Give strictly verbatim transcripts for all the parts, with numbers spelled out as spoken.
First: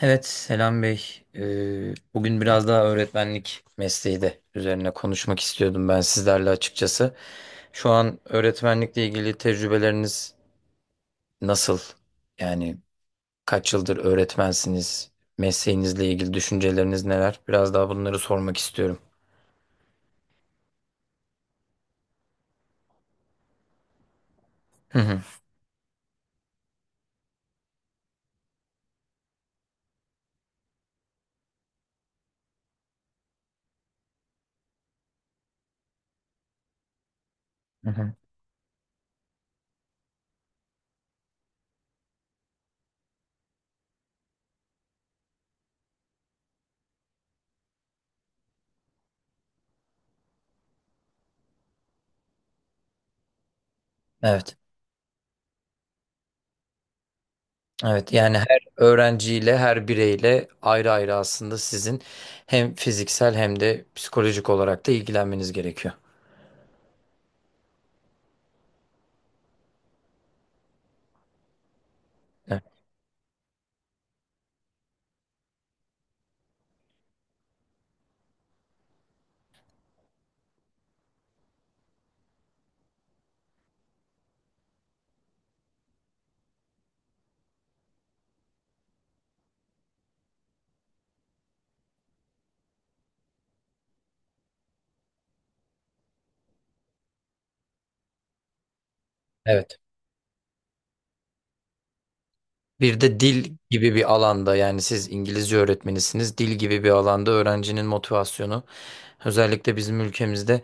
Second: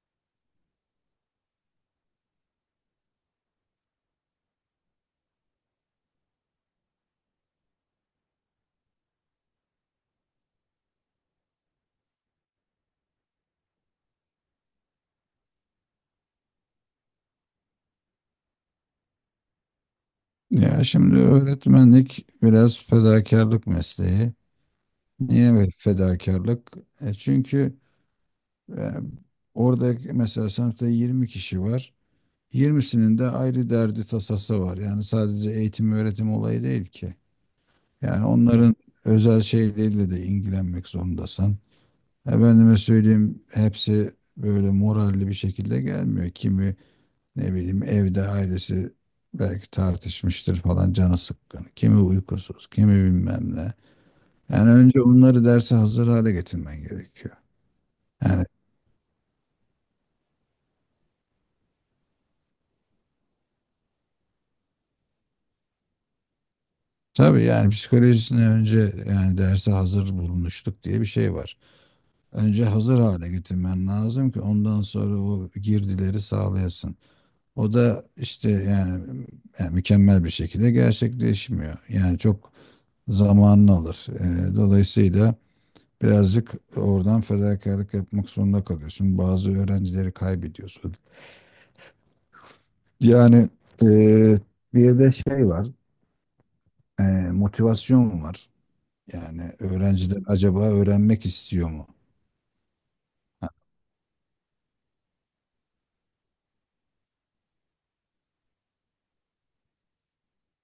Evet Selam Bey. Ee, bugün biraz daha öğretmenlik mesleği de üzerine konuşmak istiyordum ben sizlerle açıkçası. Şu an öğretmenlikle ilgili tecrübeleriniz nasıl? Yani kaç yıldır öğretmensiniz? Mesleğinizle ilgili düşünceleriniz neler? Biraz daha bunları sormak istiyorum. Ya şimdi öğretmenlik biraz fedakarlık mesleği. Hı hı. Niye ve fedakarlık? E çünkü e, orada mesela sınıfta yirmi kişi var. yirmisinin de ayrı derdi tasası var. Yani sadece eğitim öğretim olayı değil ki. Hı hı. Yani onların özel şeyleriyle de ilgilenmek zorundasın. Efendime söyleyeyim hepsi böyle moralli bir şekilde gelmiyor. Kimi ne bileyim evde ailesi belki tartışmıştır falan canı sıkkın. Kimi uykusuz, kimi bilmem ne. Evet. Yani önce bunları derse hazır hale getirmen gerekiyor. Evet, yani Yani her öğrenciyle her bireyle ayrı ayrı aslında sizin hem fiziksel hem de psikolojik olarak da ilgilenmeniz gerekiyor. tabii yani psikolojisini önce, yani derse hazır bulmuşluk diye bir şey var. Önce hazır hale getirmen lazım ki ondan sonra o girdileri sağlayasın. O da işte yani, yani mükemmel bir şekilde gerçekleşmiyor. Yani çok zamanını alır. Ee, dolayısıyla birazcık oradan fedakarlık yapmak zorunda kalıyorsun. Bazı öğrencileri kaybediyorsun. Yani eee, Bir de şey var, eee, motivasyon var. Yani Evet. öğrenciler acaba öğrenmek istiyor mu? Bir de dil gibi bir alanda yani siz İngilizce öğretmenisiniz. Dil gibi bir alanda öğrencinin motivasyonu özellikle bizim ülkemizde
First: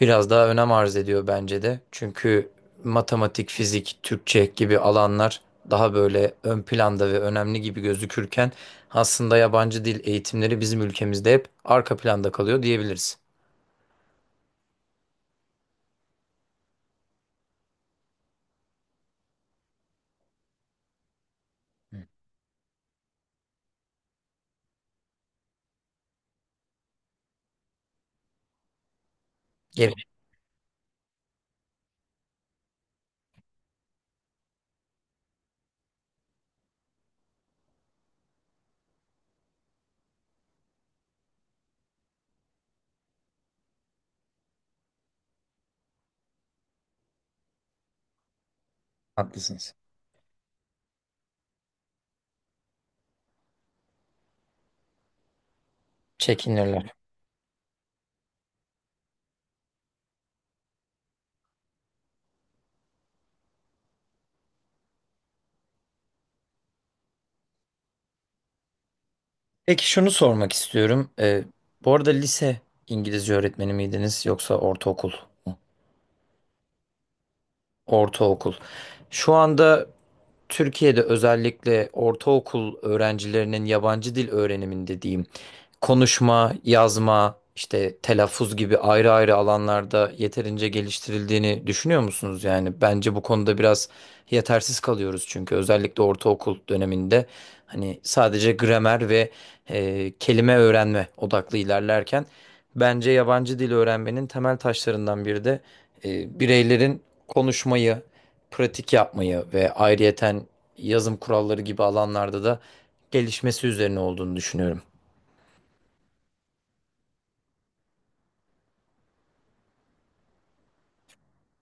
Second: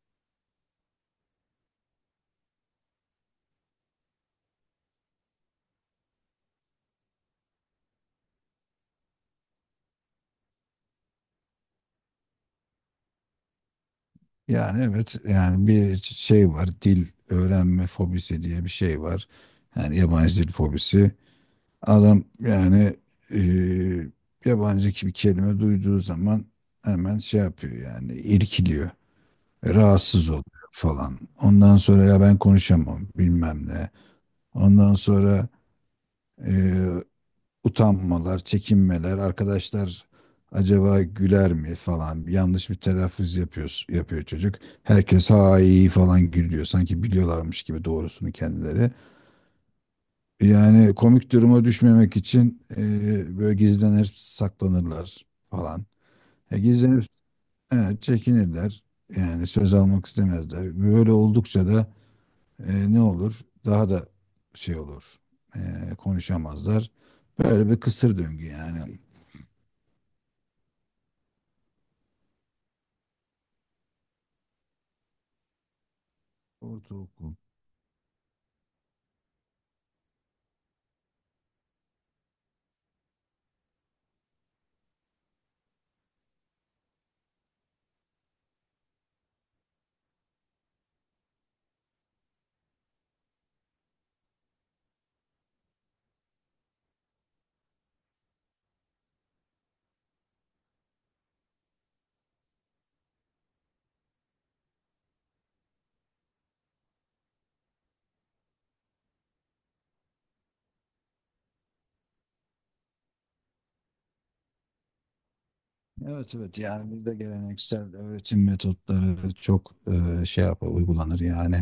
biraz daha önem arz ediyor bence de. Çünkü matematik, fizik, Türkçe gibi alanlar daha böyle ön planda ve önemli gibi gözükürken aslında yabancı dil eğitimleri bizim ülkemizde hep arka planda kalıyor diyebiliriz. Yani evet, yani bir şey var, dil öğrenme fobisi diye bir şey var. Yani yabancı dil fobisi. Adam yani eee, yabancı bir kelime duyduğu zaman hemen şey yapıyor, yani irkiliyor, Geri rahatsız oluyor falan. Ondan sonra ya ben konuşamam bilmem ne. Ondan sonra e, utanmalar, çekinmeler, arkadaşlar acaba güler mi falan, yanlış bir telaffuz yapıyor, yapıyor çocuk. Herkes ha iyi falan gülüyor sanki biliyorlarmış gibi doğrusunu kendileri. Haklısınız. Yani komik duruma düşmemek için e, böyle gizlenir saklanırlar falan. E, Çekinirler. gizlenip e, çekinirler, yani söz almak istemezler. Böyle oldukça da e, ne olur? Daha da şey olur. E, Konuşamazlar. Böyle bir kısır döngü yani. Peki şunu sormak istiyorum. Ee, bu arada lise İngilizce öğretmeni miydiniz yoksa ortaokul? Ortaokul. Ortaokul. Şu anda Türkiye'de özellikle ortaokul öğrencilerinin yabancı dil öğreniminde diyeyim, konuşma, yazma, işte telaffuz gibi ayrı ayrı alanlarda yeterince geliştirildiğini düşünüyor musunuz? Yani bence bu konuda biraz yetersiz kalıyoruz çünkü özellikle ortaokul döneminde hani sadece gramer ve e, kelime öğrenme odaklı ilerlerken bence yabancı dil öğrenmenin temel taşlarından biri de e, bireylerin konuşmayı, pratik yapmayı ve ayrıyeten yazım kuralları gibi alanlarda da gelişmesi üzerine olduğunu düşünüyorum. Evet evet, yani bizde geleneksel öğretim metotları çok e, şey yapar, uygulanır yani.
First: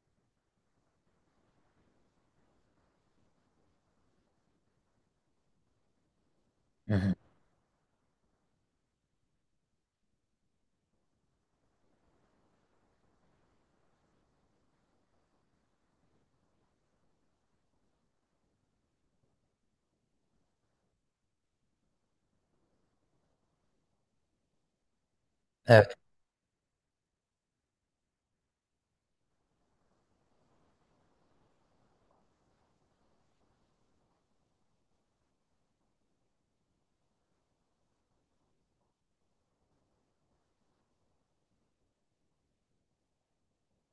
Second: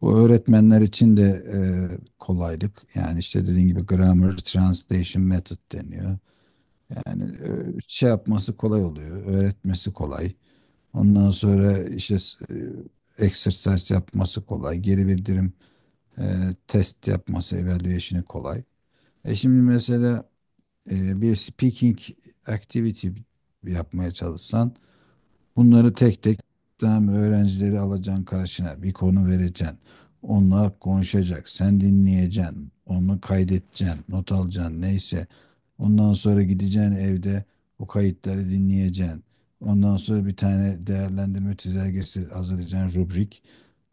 Bu öğretmenler için de e, kolaylık. Yani işte dediğin gibi grammar translation method deniyor. Hı hı. Yani e, şey yapması kolay oluyor. Öğretmesi kolay. Ondan sonra işte e, exercise yapması kolay. Geri bildirim, E, test yapması, evaluation'ı kolay. E şimdi mesela e, bir speaking activity yapmaya çalışsan, bunları Evet, tek tek tam öğrencileri alacaksın karşına. Bir konu vereceksin. Onlar konuşacak. Sen dinleyeceksin. Onu kaydedeceksin. Not alacaksın. Neyse. Ondan sonra gideceksin evde o kayıtları dinleyeceksin. Ondan sonra bir tane değerlendirme çizelgesi hazırlayacaksın, rubrik.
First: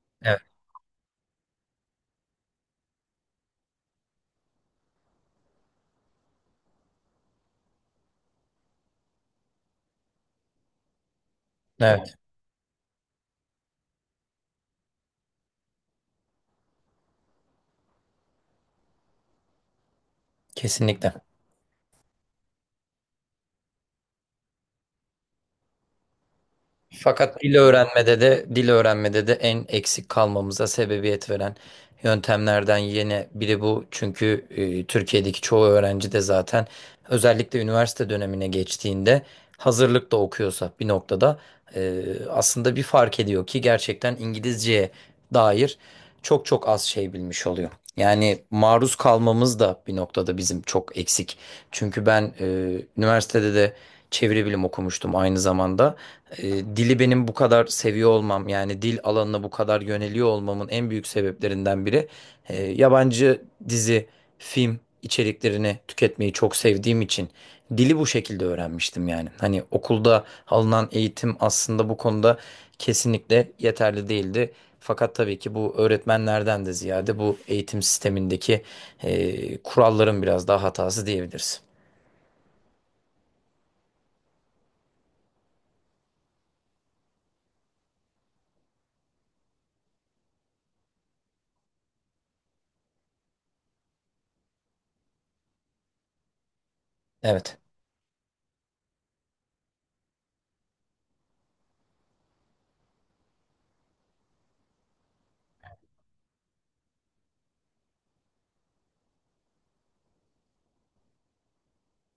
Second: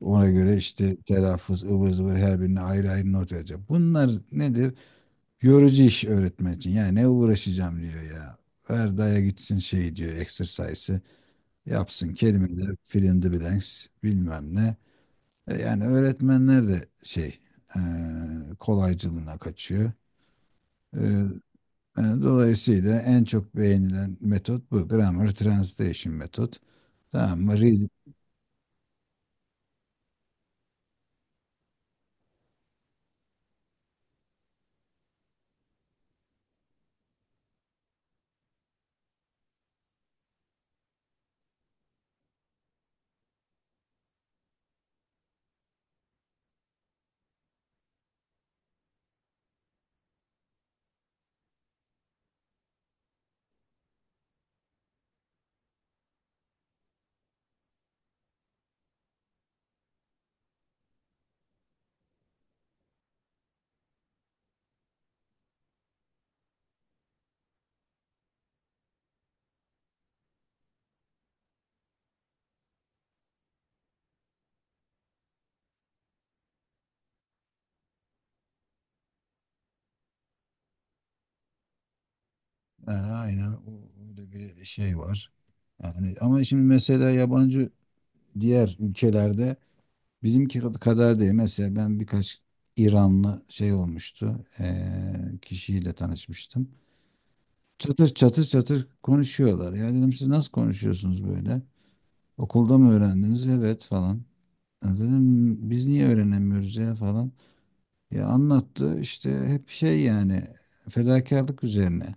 Ona evet, göre işte telaffuz, ıvır zıvır her birine ayrı ayrı not verecek. Bunlar nedir? Yorucu iş öğretmen için. Yani ne uğraşacağım diyor ya. Ver daya gitsin şey diyor, exercise'ı. Yapsın evet, kelimeler, fill in the blanks, bilmem ne. E, Yani öğretmenler de şey, e, kolaycılığına kaçıyor. E, kesinlikle. E, dolayısıyla en çok beğenilen metot bu. Grammar Translation metot. Tamam Fakat dil mı? Real, öğrenmede de dil öğrenmede de en eksik kalmamıza sebebiyet veren yöntemlerden yine biri bu. Çünkü e, Türkiye'deki çoğu öğrenci de zaten özellikle üniversite dönemine geçtiğinde hazırlık da okuyorsa bir noktada e, aslında bir fark ediyor ki gerçekten İngilizceye dair çok çok az şey bilmiş oluyor. Yani maruz kalmamız da bir noktada bizim çok eksik. Çünkü ben e, üniversitede de çeviri bilim okumuştum aynı zamanda e, dili benim bu kadar seviyor olmam yani dil alanına bu kadar yöneliyor olmamın en büyük sebeplerinden biri e, yabancı dizi, film içeriklerini tüketmeyi çok sevdiğim için dili bu şekilde öğrenmiştim yani. Hani okulda alınan eğitim aslında bu konuda kesinlikle yeterli değildi. Fakat tabii ki bu öğretmenlerden de ziyade bu eğitim sistemindeki e, kuralların biraz daha hatası diyebiliriz. yani aynen o- öyle bir şey var. Yani ama şimdi mesela yabancı diğer ülkelerde bizimki kadar değil. Mesela ben birkaç İranlı şey olmuştu, e, kişiyle tanışmıştım. Evet. Çatır çatır çatır konuşuyorlar. Ya dedim siz nasıl konuşuyorsunuz böyle? Okulda mı öğrendiniz? Evet falan. Ya dedim biz niye öğrenemiyoruz ya falan. Ya anlattı işte hep şey, yani fedakarlık üzerine.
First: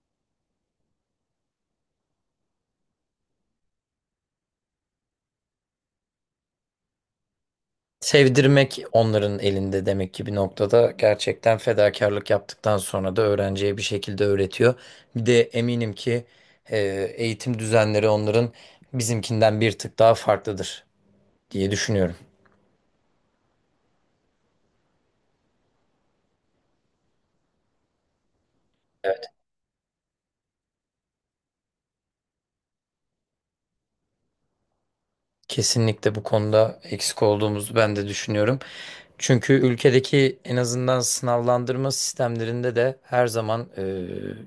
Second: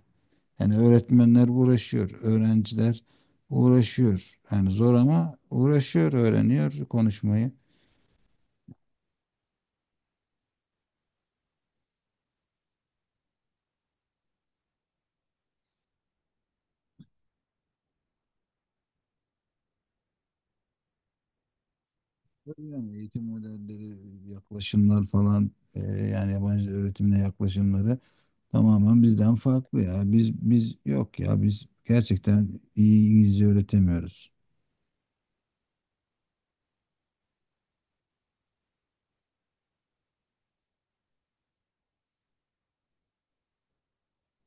Yani öğretmenler uğraşıyor, öğrenciler uğraşıyor. Yani zor, ama uğraşıyor, öğreniyor konuşmayı. Sevdirmek onların elinde demek ki bir noktada gerçekten fedakarlık yaptıktan sonra da öğrenciye bir şekilde öğretiyor. Bir de eminim ki e, eğitim düzenleri onların bizimkinden bir tık daha farklıdır diye düşünüyorum. Tabii. Yani eğitim modelleri, yaklaşımlar falan, e, yani yabancı öğretimle yaklaşımları tamamen bizden farklı ya. Biz biz yok ya, biz gerçekten iyi İngilizce öğretemiyoruz. Kesinlikle bu konuda eksik olduğumuzu ben de düşünüyorum. Çünkü ülkedeki en azından sınavlandırma sistemlerinde de her zaman e,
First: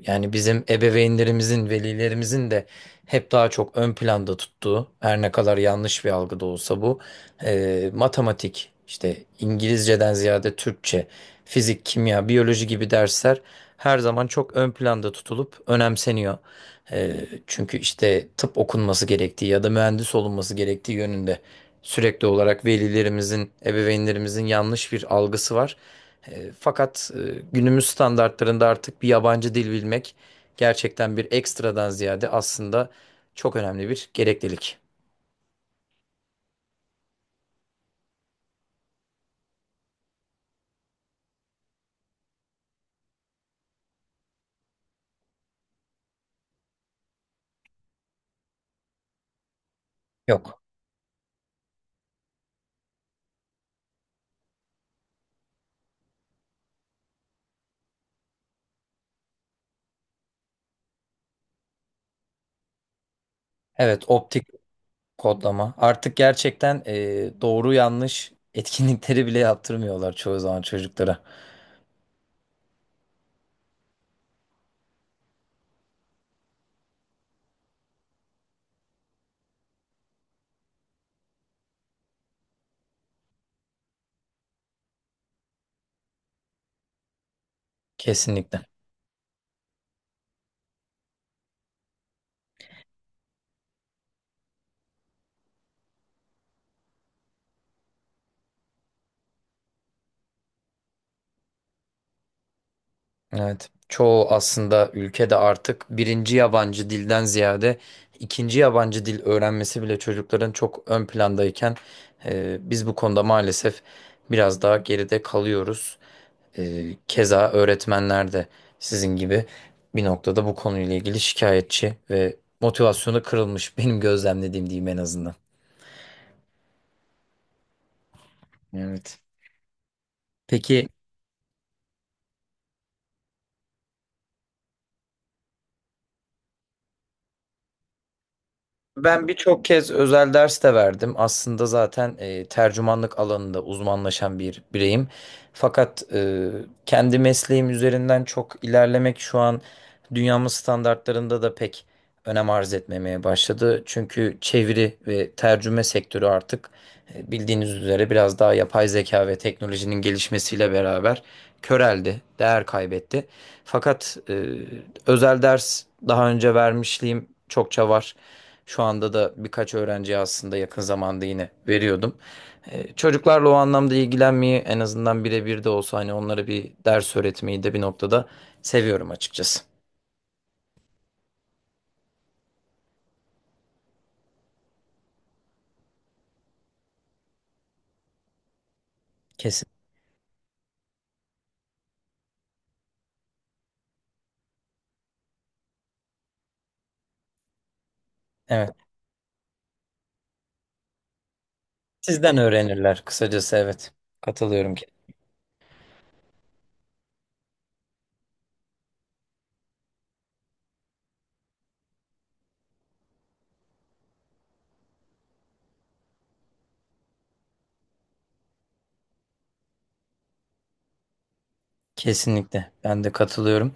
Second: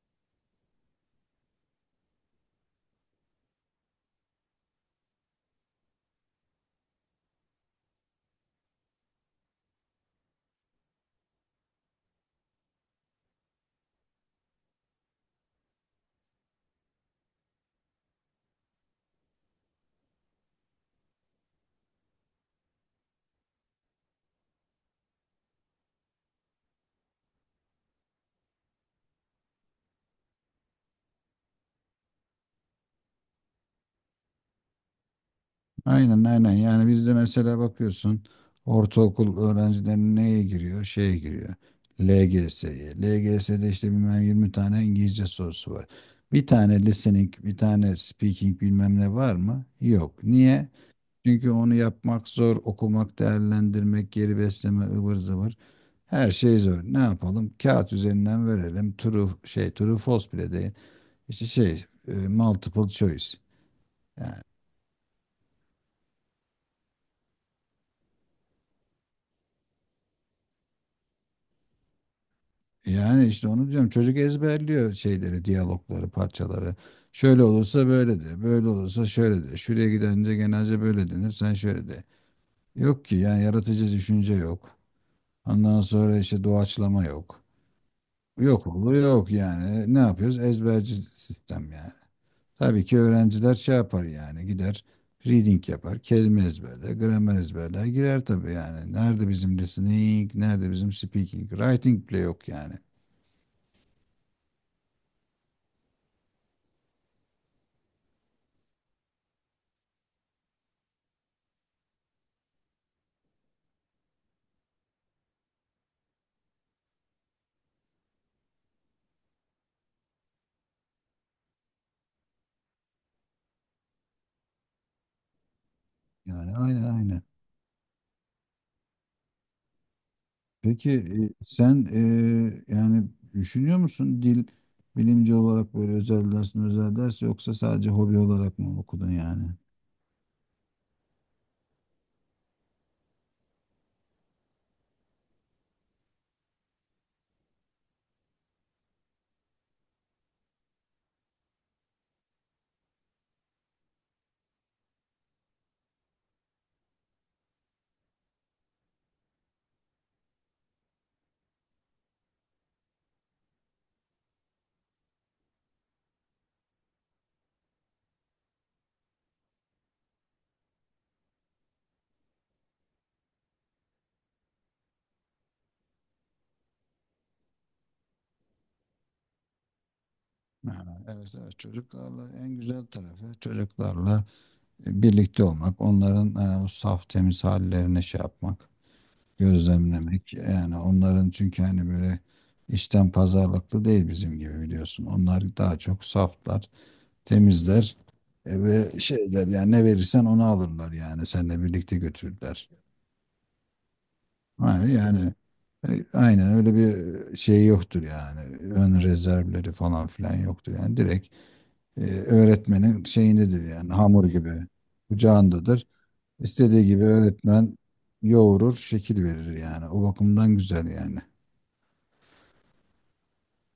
yani bizim ebeveynlerimizin, velilerimizin de hep daha çok ön planda tuttuğu, her ne kadar yanlış bir algı da olsa bu, e, matematik, işte İngilizceden ziyade Türkçe, fizik, kimya, biyoloji gibi dersler her zaman çok ön planda tutulup önemseniyor. Ee, çünkü işte tıp okunması gerektiği ya da mühendis olunması gerektiği yönünde sürekli olarak velilerimizin, ebeveynlerimizin yanlış bir algısı var. Ee, fakat e, günümüz standartlarında artık bir yabancı dil bilmek gerçekten bir ekstradan ziyade aslında çok önemli bir gereklilik. Aynen aynen, yani bizde mesela bakıyorsun ortaokul öğrencileri neye giriyor? Şeye giriyor. L G S'ye. L G S'de işte bilmem yirmi tane İngilizce sorusu var. Bir tane listening, bir tane speaking bilmem ne var mı? Yok. Yok. Niye? Çünkü onu yapmak zor, okumak, değerlendirmek, geri besleme, ıvır zıvır. Her şey zor. Ne yapalım? Kağıt üzerinden verelim. True şey, true false bile değil. İşte şey, e, multiple choice. Evet, Yani, optik kodlama. Artık gerçekten e, doğru yanlış etkinlikleri bile yaptırmıyorlar çoğu zaman çocuklara. yani işte onu diyorum. Çocuk ezberliyor şeyleri, diyalogları, parçaları. Şöyle olursa böyle de, böyle olursa şöyle de. Şuraya gidince genelce böyle denir, sen şöyle de. Yok ki yani, yaratıcı düşünce yok. Ondan sonra işte doğaçlama yok. Kesinlikle. Yok olur yok yani. Ne yapıyoruz? Ezberci sistem yani. Tabii ki öğrenciler şey yapar, yani gider reading yapar. Kelime ezberler, gramer ezberler, girer tabii yani. Nerede bizim listening, nerede bizim speaking? Writing bile yok yani. Evet. Çoğu aslında ülkede artık birinci yabancı dilden ziyade ikinci yabancı dil öğrenmesi bile çocukların çok ön plandayken e, biz bu konuda maalesef biraz daha geride kalıyoruz. E, keza öğretmenler de sizin gibi bir noktada bu konuyla ilgili şikayetçi ve motivasyonu kırılmış benim gözlemlediğim diyeyim en azından. Yani aynen aynen. Evet. Peki Peki e, sen e, yani düşünüyor musun dil bilimci olarak böyle özel ders mi özel ders yoksa sadece hobi olarak mı okudun Ben yani? birçok kez özel ders de verdim. Aslında zaten e, tercümanlık alanında uzmanlaşan bir bireyim. Fakat e, kendi mesleğim üzerinden çok ilerlemek şu an dünyamız standartlarında da pek önem arz etmemeye başladı. Çünkü çeviri ve tercüme sektörü artık e, bildiğiniz üzere biraz daha yapay zeka ve teknolojinin gelişmesiyle beraber köreldi, değer kaybetti. Fakat e, özel ders daha önce vermişliğim çokça var. Şu anda da birkaç öğrenciye aslında yakın zamanda yine veriyordum. E, çocuklarla o anlamda ilgilenmeyi en azından birebir de olsa hani onlara bir ders öğretmeyi de bir noktada seviyorum açıkçası. Ha, evet evet, çocuklarla en güzel tarafı çocuklarla birlikte olmak, onların e, o saf temiz hallerine şey yapmak, Kesin. gözlemlemek. Yani onların çünkü hani böyle içten pazarlıklı değil bizim gibi, biliyorsun. Onlar daha çok saflar, temizler e, Evet. ve şeyler yani, ne verirsen onu alırlar, yani seninle birlikte Sizden götürürler. öğrenirler kısacası evet. Katılıyorum Yani, yani e, aynen öyle bir şey yoktur yani. Ön rezervleri falan filan yoktur yani, direkt e, öğretmenin şeyindedir, yani hamur gibi kucağındadır. İstediği gibi öğretmen yoğurur, şekil verir yani. O bakımdan güzel yani. Kesinlikle. Ben de katılıyorum.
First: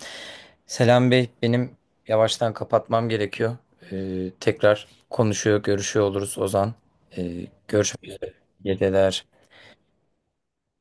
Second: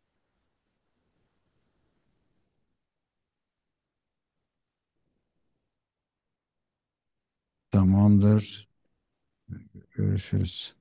Selam Bey, benim yavaştan kapatmam gerekiyor. Ee, tekrar konuşuyor, görüşüyor oluruz Ozan. Ee, görüşmek üzere. Tamamdır. Geceler. Görüşürüz.